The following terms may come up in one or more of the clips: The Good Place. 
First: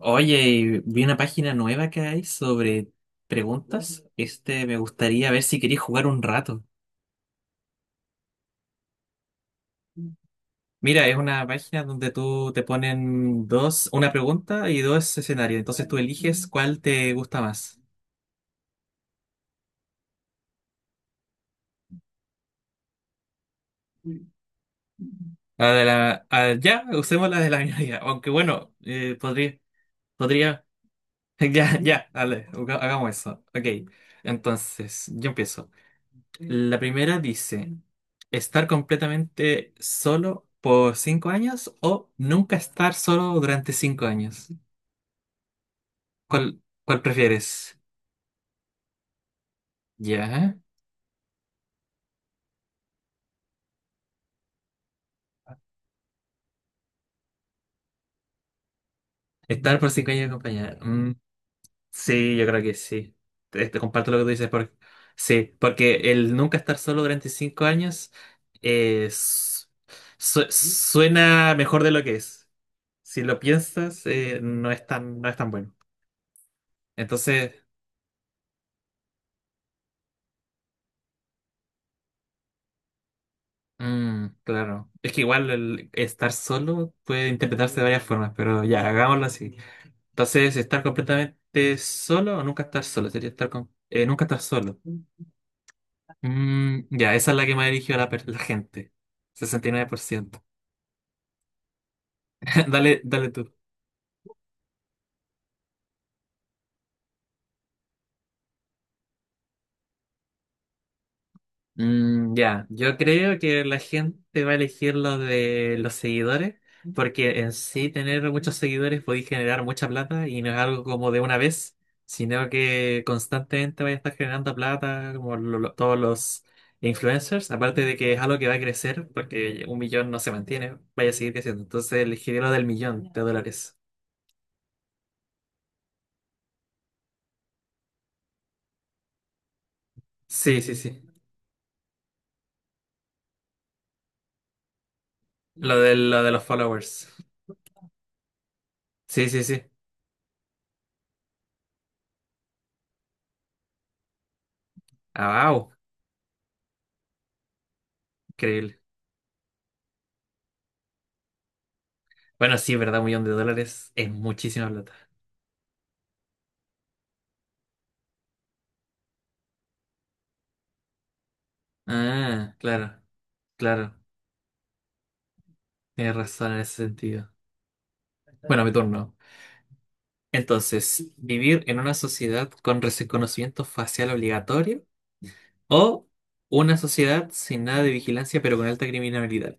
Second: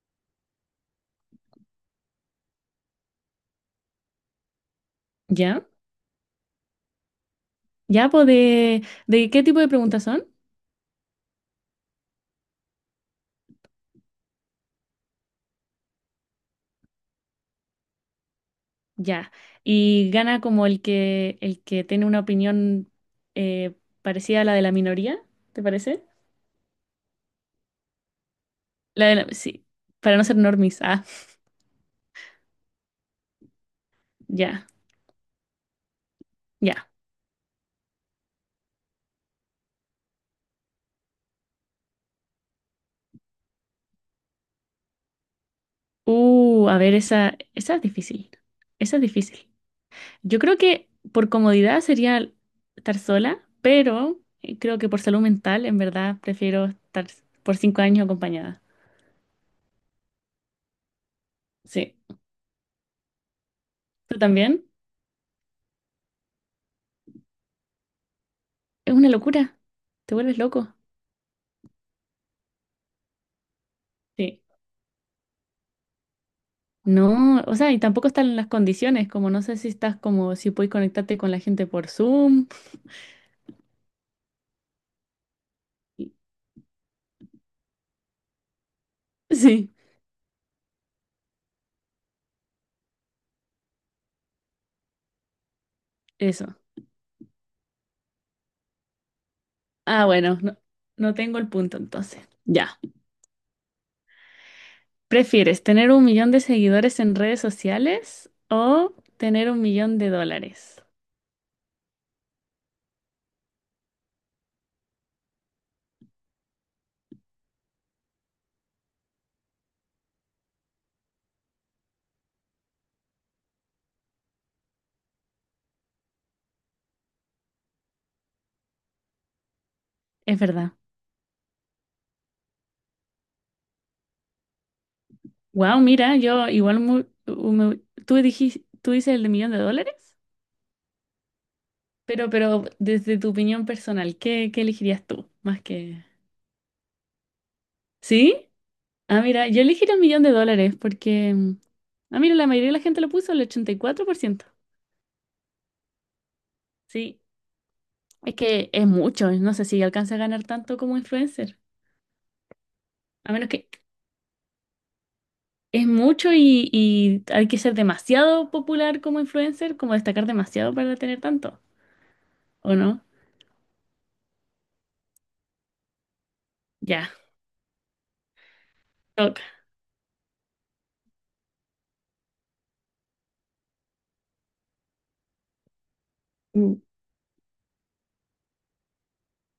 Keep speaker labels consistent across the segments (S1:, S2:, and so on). S1: Oye, y vi una página nueva que hay sobre preguntas. Me gustaría ver si
S2: ¿Ya?
S1: querías jugar un rato.
S2: ¿Ya? Pues de qué tipo de preguntas son?
S1: Mira, es una página donde tú te ponen dos, una pregunta y dos escenarios. Entonces tú eliges cuál te gusta más.
S2: Ya. Y gana como el que tiene una opinión eh, parecida a la de la minoría, ¿te parece?
S1: Ah, ya, usemos la de la minoría. Aunque bueno,
S2: La de la,
S1: podría,
S2: sí, para no ser
S1: podría.
S2: normis. Ah,
S1: Ya, ya, dale, hagamos eso. Ok,
S2: ya,
S1: entonces, yo empiezo. La
S2: ya.
S1: primera dice, estar completamente solo por 5 años o nunca estar solo durante 5 años. ¿Cuál,
S2: A ver,
S1: cuál
S2: esa
S1: prefieres?
S2: es difícil. Esa es difícil. Yo
S1: ¿Ya?
S2: creo que por comodidad sería estar sola, pero creo que por salud mental, en verdad, prefiero estar por 5 años acompañada.
S1: Estar por 5 años acompañada. Mm,
S2: Sí.
S1: sí, yo creo que sí. Te comparto
S2: ¿Tú
S1: lo que tú dices.
S2: también?
S1: Porque, sí, porque el nunca estar solo durante cinco años
S2: Es una locura.
S1: es-
S2: Te vuelves loco.
S1: suena mejor de lo que es. Si lo piensas,
S2: Sí.
S1: no es tan bueno.
S2: No,
S1: Entonces.
S2: o sea, y tampoco están las condiciones, como no sé si estás como si puedes conectarte con la gente por Zoom.
S1: Mm, claro. Es que igual el
S2: Y-
S1: estar solo puede interpretarse de varias formas, pero ya, hagámoslo así.
S2: Sí,
S1: Entonces, estar completamente solo o nunca estar solo, sería estar con, nunca estar solo.
S2: eso.
S1: Mm, ya, esa es la que me ha dirigido la gente. sesenta y nueve por
S2: Ah, bueno,
S1: ciento
S2: no, no tengo el punto entonces. Ya.
S1: Dale, dale tú.
S2: ¿Prefieres tener un millón de seguidores en redes sociales o tener un millón de dólares?
S1: Mm, ya, yo creo que la gente va a elegir lo de los seguidores, porque en sí tener muchos seguidores puede generar mucha plata y no es algo como de una vez, sino que constantemente vaya a estar generando plata, como todos los influencers, aparte de que es algo que va a crecer, porque un millón no se
S2: Es verdad.
S1: mantiene, vaya a seguir creciendo. Entonces elegiría lo del millón de dólares.
S2: Wow, mira, yo igual mu- u- me- tú dijiste, tú dices el de millón de dólares,
S1: Sí, sí, sí.
S2: pero desde tu opinión personal, ¿qué, qué elegirías tú? Más
S1: Lo de,
S2: que...
S1: lo de los followers.
S2: ¿Sí? Ah,
S1: Sí, sí,
S2: mira, yo
S1: sí.
S2: elegí el millón de dólares porque, ah, mira, la mayoría de la gente lo puso, el 84%.
S1: Ah, wow.
S2: Sí, es que
S1: Increíble.
S2: es mucho, no sé si alcanza a ganar tanto como influencer,
S1: Bueno, sí, es verdad, un millón de
S2: a menos que
S1: dólares es muchísima plata.
S2: es mucho y hay que ser demasiado popular como influencer, como destacar demasiado para tener tanto,
S1: Ah,
S2: ¿o
S1: claro,
S2: no?
S1: claro. Tienes razón en ese
S2: Ya,
S1: sentido. Bueno, mi turno.
S2: toca.
S1: Entonces, ¿vivir en una sociedad con reconocimiento facial obligatorio o una
S2: Mm.
S1: sociedad sin nada de vigilancia pero con alta criminalidad?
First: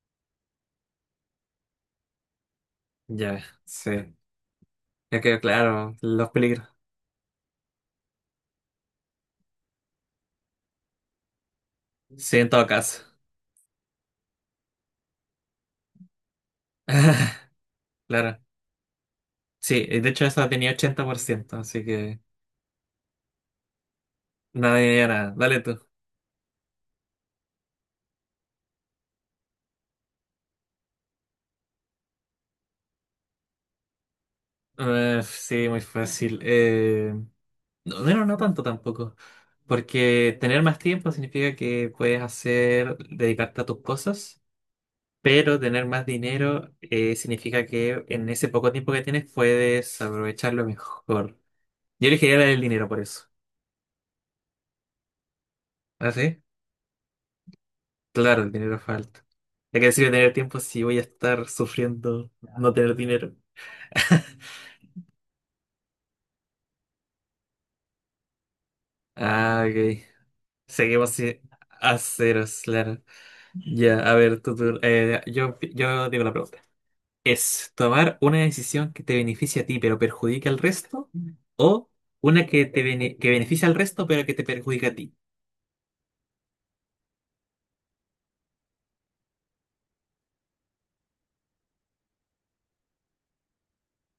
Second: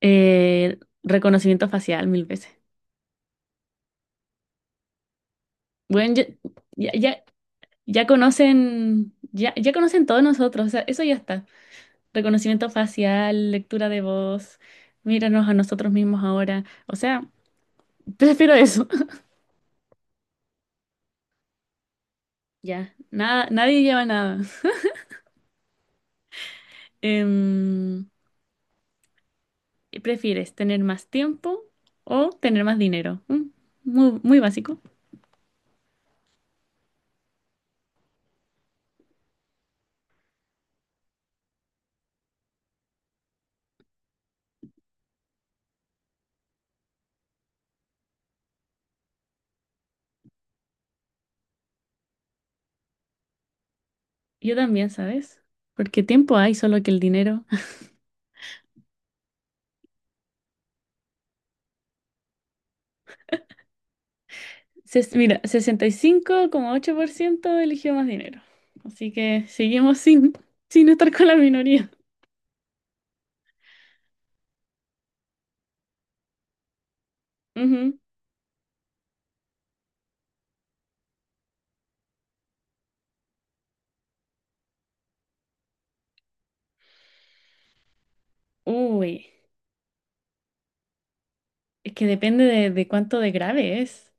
S2: Eh, reconocimiento facial mil veces.
S1: Ya, sí. Ya quedó claro
S2: Bueno,
S1: los
S2: ya,
S1: peligros.
S2: ya, ya, ya conocen todos nosotros, o sea, eso ya está.
S1: Sí, en todo
S2: Reconocimiento
S1: caso.
S2: facial, lectura de voz, míranos a nosotros mismos ahora. O sea,
S1: Claro.
S2: prefiero eso.
S1: Sí, de hecho esa tenía 80%, así que
S2: Ya, nada, nadie lleva nada.
S1: nada, nada. Dale tú.
S2: Em, ¿Prefieres tener más tiempo o tener más dinero? Mm, muy, muy básico.
S1: Sí, muy fácil. No, bueno, no tanto tampoco. Porque tener más tiempo significa que puedes hacer, dedicarte a tus cosas, pero tener más dinero significa que en ese poco tiempo que tienes puedes aprovecharlo mejor. Yo elegiría el dinero por eso.
S2: Yo también, ¿sabes? Porque
S1: ¿Ah,
S2: tiempo
S1: sí?
S2: hay, solo que el dinero.
S1: Claro, el dinero falta. ¿De qué sirve tener tiempo si voy a estar sufriendo no tener dinero?
S2: Ses- mira, 65,8% eligió más dinero. Así que
S1: Ah,
S2: seguimos
S1: ok.
S2: sin, sin estar
S1: Seguimos
S2: con la
S1: así
S2: minoría.
S1: a ceros, claro. Ya, a ver, tú, yo digo la pregunta. Es
S2: Ujú.
S1: tomar una decisión que te beneficie a ti pero perjudique al resto o una que beneficia al resto pero que te perjudica a ti.
S2: Uy, es que depende de cuánto de grave es.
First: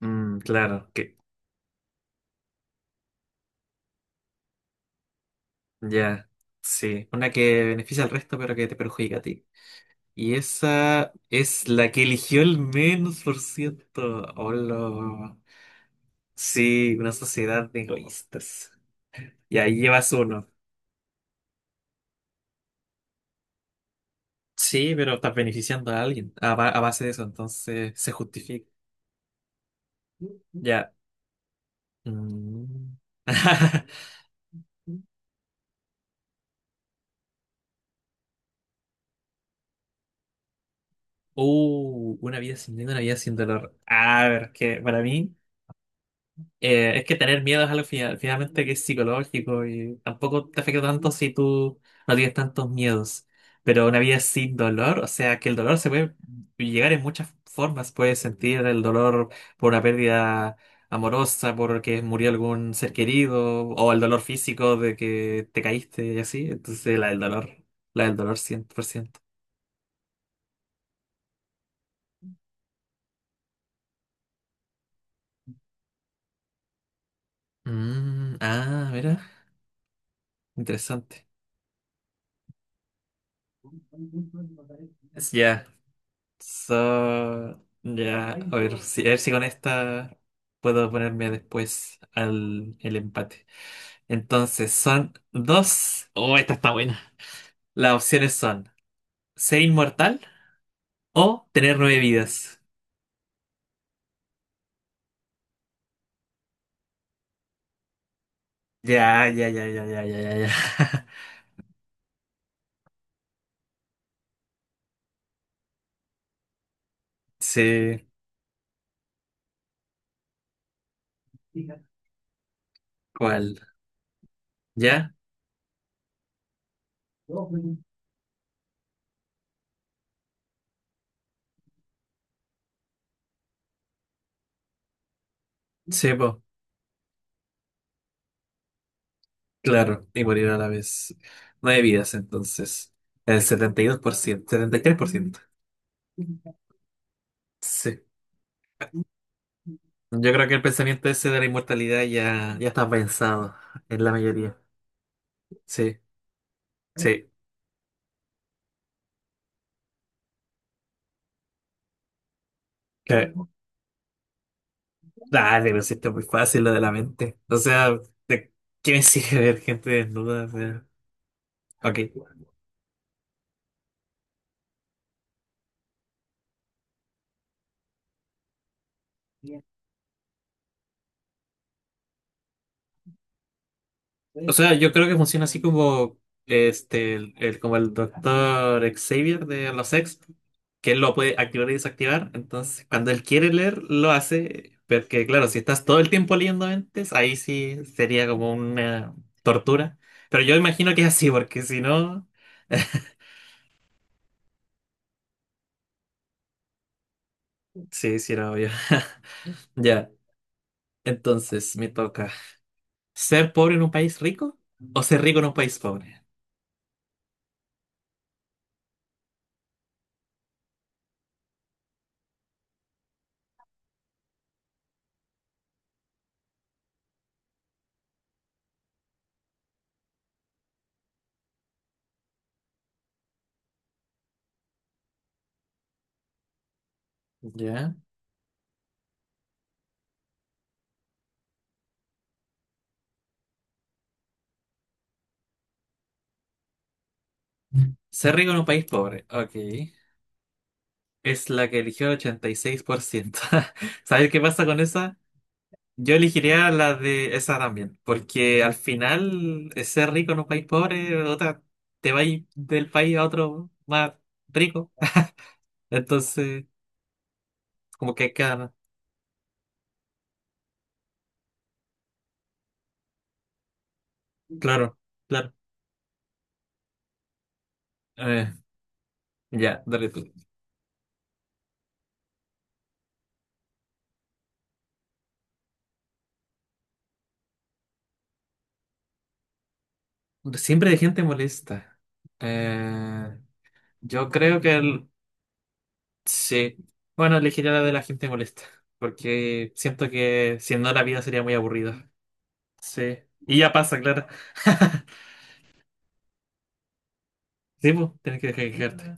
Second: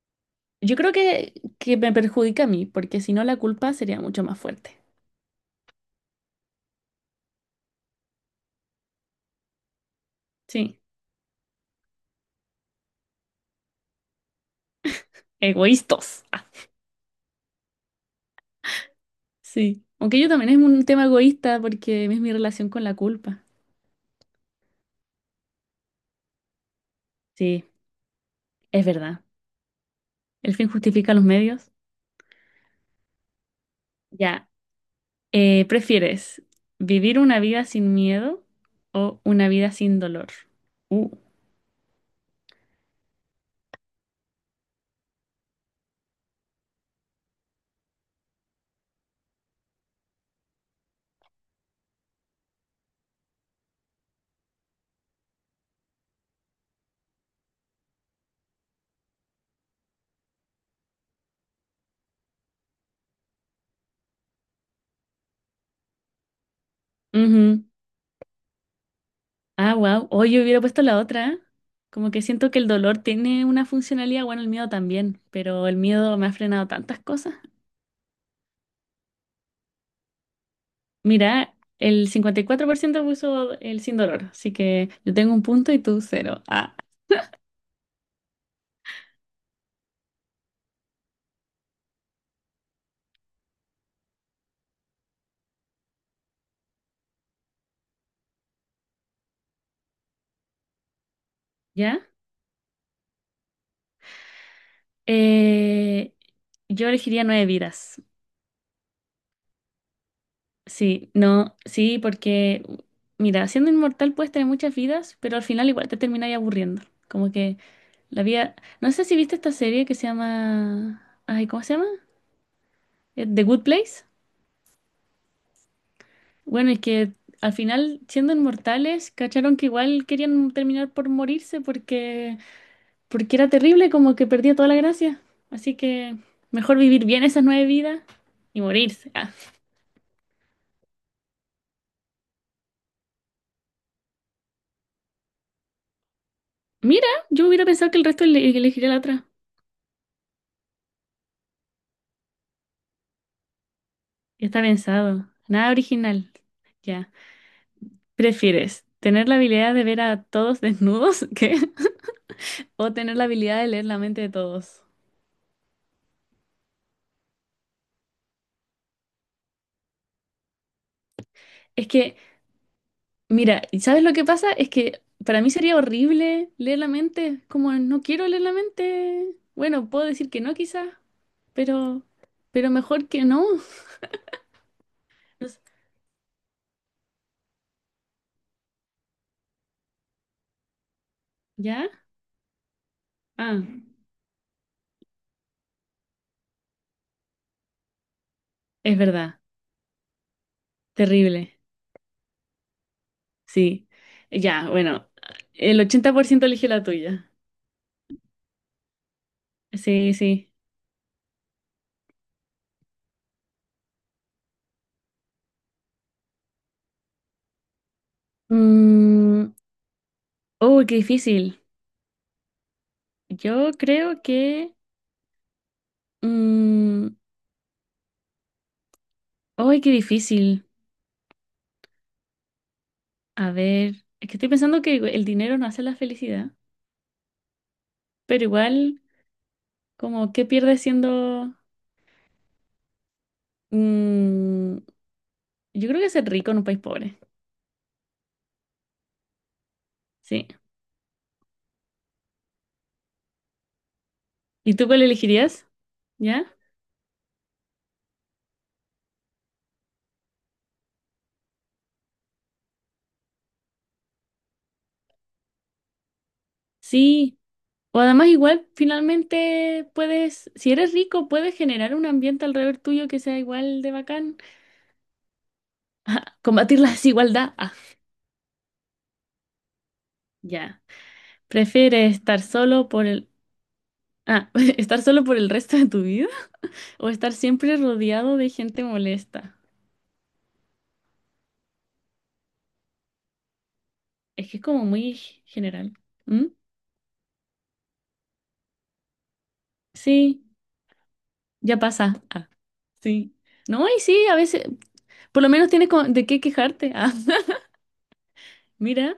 S1: Mm,
S2: Yo
S1: claro,
S2: creo
S1: que
S2: que me perjudica a mí, porque si no la culpa sería mucho más fuerte.
S1: ya, sí, una que beneficia al resto pero que te perjudica a ti. Y
S2: Sí,
S1: esa es la que eligió el menos por ciento. Hola.
S2: egoístos. Ah,
S1: Sí, una sociedad de egoístas. Y ahí
S2: sí,
S1: llevas
S2: aunque yo
S1: uno.
S2: también es un tema egoísta porque es mi relación con la culpa.
S1: Sí, pero estás beneficiando a alguien a base de eso,
S2: Sí,
S1: entonces se justifica.
S2: es verdad. El fin
S1: Ya.
S2: justifica los medios.
S1: Mm.
S2: Ya, ¿prefieres vivir una vida sin miedo o una vida sin dolor? Uh.
S1: Una vida sin miedo, una vida sin dolor. A ver, que para mí es que tener miedo es algo finalmente que es psicológico y tampoco te afecta tanto si tú no tienes tantos miedos. Pero una vida sin dolor, o sea, que el dolor se puede llegar en muchas formas. Puedes sentir el dolor por una pérdida amorosa, porque murió algún ser querido, o el dolor físico de que te caíste y así. Entonces,
S2: Ujú.
S1: la del dolor 100%.
S2: Ah, wow. Hoy yo hubiera puesto la otra, ¿eh? Como que siento que el dolor tiene una funcionalidad, bueno, el miedo también, pero el miedo me ha frenado tantas cosas.
S1: Mm, ah, mira, interesante.
S2: Mira, el 54% puso el sin dolor, así que yo tengo un
S1: Ya,
S2: punto y tú cero.
S1: so,
S2: Ah,
S1: ya, a ver si, con esta puedo ponerme después al el empate. Entonces, son dos. Oh, esta está buena. Las opciones son ser inmortal o tener nueve
S2: ¿ya?
S1: vidas.
S2: Eh, yo elegiría nueve vidas.
S1: Ya, ya, ya, ya, ya, ya, ya, ya.
S2: Sí, no, sí, porque, mira, siendo inmortal puedes tener muchas vidas, pero al final igual te terminas aburriendo. Como que
S1: Sí,
S2: la vida... No sé si viste esta serie que se llama... Ay, ¿cómo se llama? The
S1: ¿cuál?
S2: Good Place.
S1: ¿Ya?
S2: Bueno, es que al final, siendo inmortales, cacharon que igual querían terminar por morirse porque era terrible, como que perdía toda la gracia. Así
S1: Sí,
S2: que
S1: po,
S2: mejor vivir bien esas nueve vidas y morirse. Ah.
S1: claro, y morir a la vez. 9 vidas, entonces. El setenta y dos por ciento, setenta y tres por ciento.
S2: Mira, yo hubiera pensado que el
S1: Sí.
S2: resto ele- elegiría la otra.
S1: Yo creo que el pensamiento ese de la inmortalidad ya, ya está pensado en la
S2: Ya
S1: mayoría.
S2: está pensado, nada
S1: Sí,
S2: original. Ya.
S1: sí.
S2: ¿Prefieres tener la habilidad de ver a todos desnudos? ¿Qué? ¿O tener la
S1: Que-
S2: habilidad de leer la mente de todos?
S1: Dale, pero si esto es muy fácil lo de la mente. O sea, ¿de qué me sirve ver gente desnuda? O sea,
S2: Es
S1: ok.
S2: que, mira, ¿y ¿sabes lo que pasa? Es que para mí sería horrible leer la mente. Como no quiero leer la mente. Bueno, puedo decir que no quizás, pero, pero mejor que no.
S1: O sea, yo creo que funciona así como como el doctor Xavier de los X, que él lo puede activar y
S2: ¿Ya?
S1: desactivar. Entonces, cuando él quiere
S2: Ah,
S1: leer, lo hace. Porque, claro, si estás todo el tiempo leyendo mentes, ahí sí sería como
S2: es
S1: una
S2: verdad.
S1: tortura. Pero yo imagino que es así,
S2: Terrible.
S1: porque si no.
S2: Sí. Ya, bueno. El 80% eligió la tuya.
S1: Sí, sí, era obvio. Ya,
S2: Sí, sí.
S1: entonces me toca. ¿Ser pobre en un país rico o ser rico en un país pobre?
S2: Mm, uy, qué difícil. Yo creo que... mm, uy, qué difícil. A ver, es que estoy pensando que el dinero no hace la felicidad,
S1: Ya.
S2: pero igual, como, ¿qué pierdes siendo... mm, yo creo que ser rico en un país pobre.
S1: Ser rico en un país pobre, ok.
S2: Sí.
S1: Es la que eligió el 86%. ¿Sabes qué pasa
S2: ¿Y
S1: con
S2: tú cuál
S1: esa?
S2: elegirías?
S1: Yo
S2: ¿Ya?
S1: elegiría la de esa también, porque al final ser rico en un país pobre, otra, te vas del país a otro más rico. Entonces,
S2: Sí. O
S1: como
S2: además
S1: que
S2: igual
S1: queda,
S2: finalmente puedes, si eres rico, puedes generar un ambiente alrededor tuyo que sea igual de bacán.
S1: claro, claro.
S2: Combatir la desigualdad. Ah,
S1: Eh, ya, dale tú.
S2: ya. ¿Prefieres estar solo por el... ah, estar solo por el resto de tu vida o estar siempre rodeado de gente molesta?
S1: Siempre hay gente molesta. Eh, yo
S2: Es que
S1: creo
S2: es
S1: que
S2: como muy general. ¿Mm?
S1: sí. Bueno, elegiría la de la gente molesta, porque siento
S2: Sí,
S1: que si no la vida sería muy
S2: ya
S1: aburrida.
S2: pasa. Ah,
S1: Sí.
S2: sí.
S1: Y ya
S2: No, y
S1: pasa, claro.
S2: sí, a veces, por lo menos tienes con- de qué quejarte. Ah,
S1: Sí, pues, tienes que dejar de quejarte.
S2: mira,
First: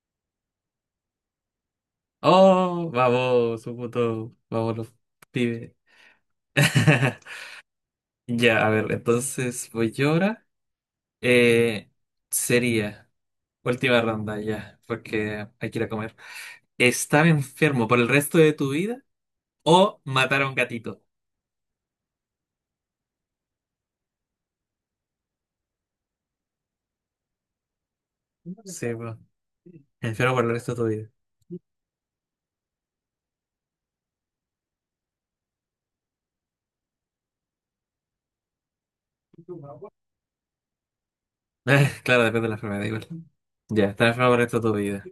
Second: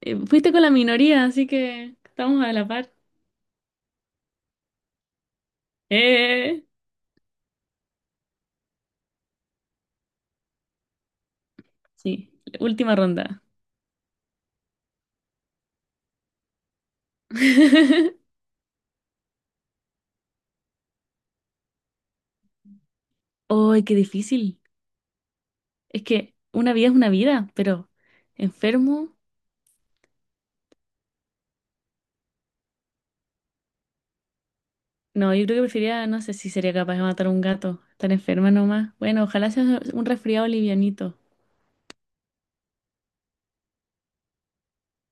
S2: fuiste con la minoría, así que estamos a la
S1: Oh,
S2: par.
S1: vamos, un punto. Vamos, los pibes.
S2: Eh.
S1: Ya, a ver, entonces voy yo ahora. Eh,
S2: Sí, última
S1: sería
S2: ronda.
S1: última ronda ya, porque hay que ir a comer. ¿Estar enfermo por el resto de tu vida o matar a un gatito?
S2: ¡Ay, qué difícil! Es que una vida es una vida, pero
S1: Sí, pues,
S2: enfermo.
S1: enfermo por el resto de tu vida.
S2: No, yo creo que preferiría, no sé si sería capaz de matar a un gato. Estar enferma nomás. Bueno, ojalá sea un resfriado livianito.
S1: Claro, depende de la enfermedad, igual. Ya, estar enfermo por el resto de tu vida.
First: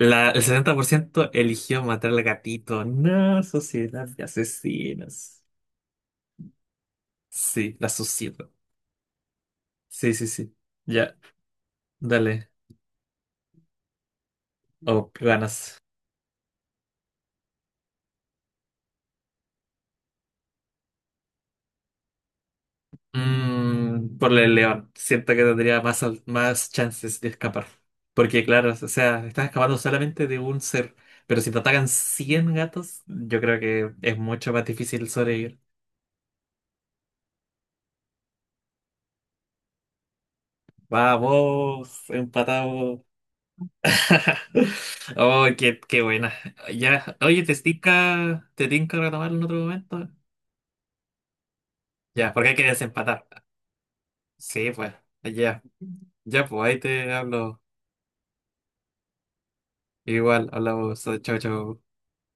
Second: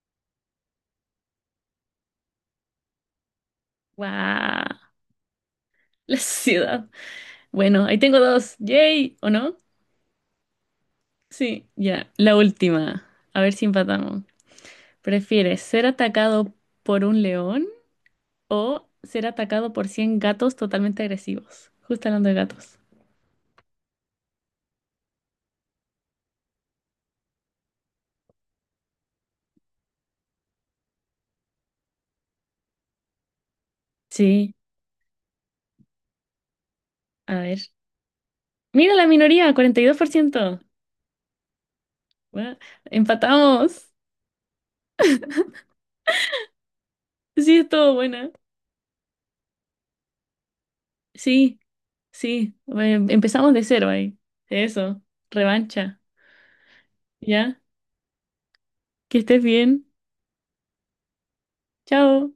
S1: El 70% eligió matar al gatito. No, sociedad de
S2: ¡Guau!
S1: asesinos.
S2: La ciudad.
S1: Sí,
S2: Bueno,
S1: la
S2: ahí tengo
S1: sociedad.
S2: dos. ¡Yay! ¿O no?
S1: Sí, sí, sí. Ya,
S2: Sí, ya. La
S1: dale.
S2: última. A ver si empatamos.
S1: O
S2: ¿Prefieres
S1: ganas.
S2: ser atacado por un león o ser atacado por 100 gatos totalmente agresivos? Justo hablando de gatos.
S1: Mm, por el león. Siento que tendría más chances de escapar. Porque, claro, o sea, estás escapando solamente de un ser. Pero si te atacan 100 gatos, yo creo que es mucho
S2: Sí.
S1: más difícil sobrevivir.
S2: A ver. Mira la minoría, 42%.
S1: Vamos,
S2: Bueno,
S1: empatado.
S2: empatamos.
S1: Oh, qué buena. Ya, oye, ¿te
S2: Sí, estuvo buena.
S1: tinca, te tinca retomar en otro momento?
S2: Sí,
S1: Ya, porque hay
S2: sí.
S1: que
S2: Bueno,
S1: desempatar.
S2: empezamos de cero ahí.
S1: Sí, pues,
S2: Eso.
S1: ya,
S2: Revancha.
S1: ya, pues, ahí te
S2: ¿Ya?
S1: hablo.
S2: Que estés bien.
S1: Igual, hablamos, chao, chao.
S2: Chao.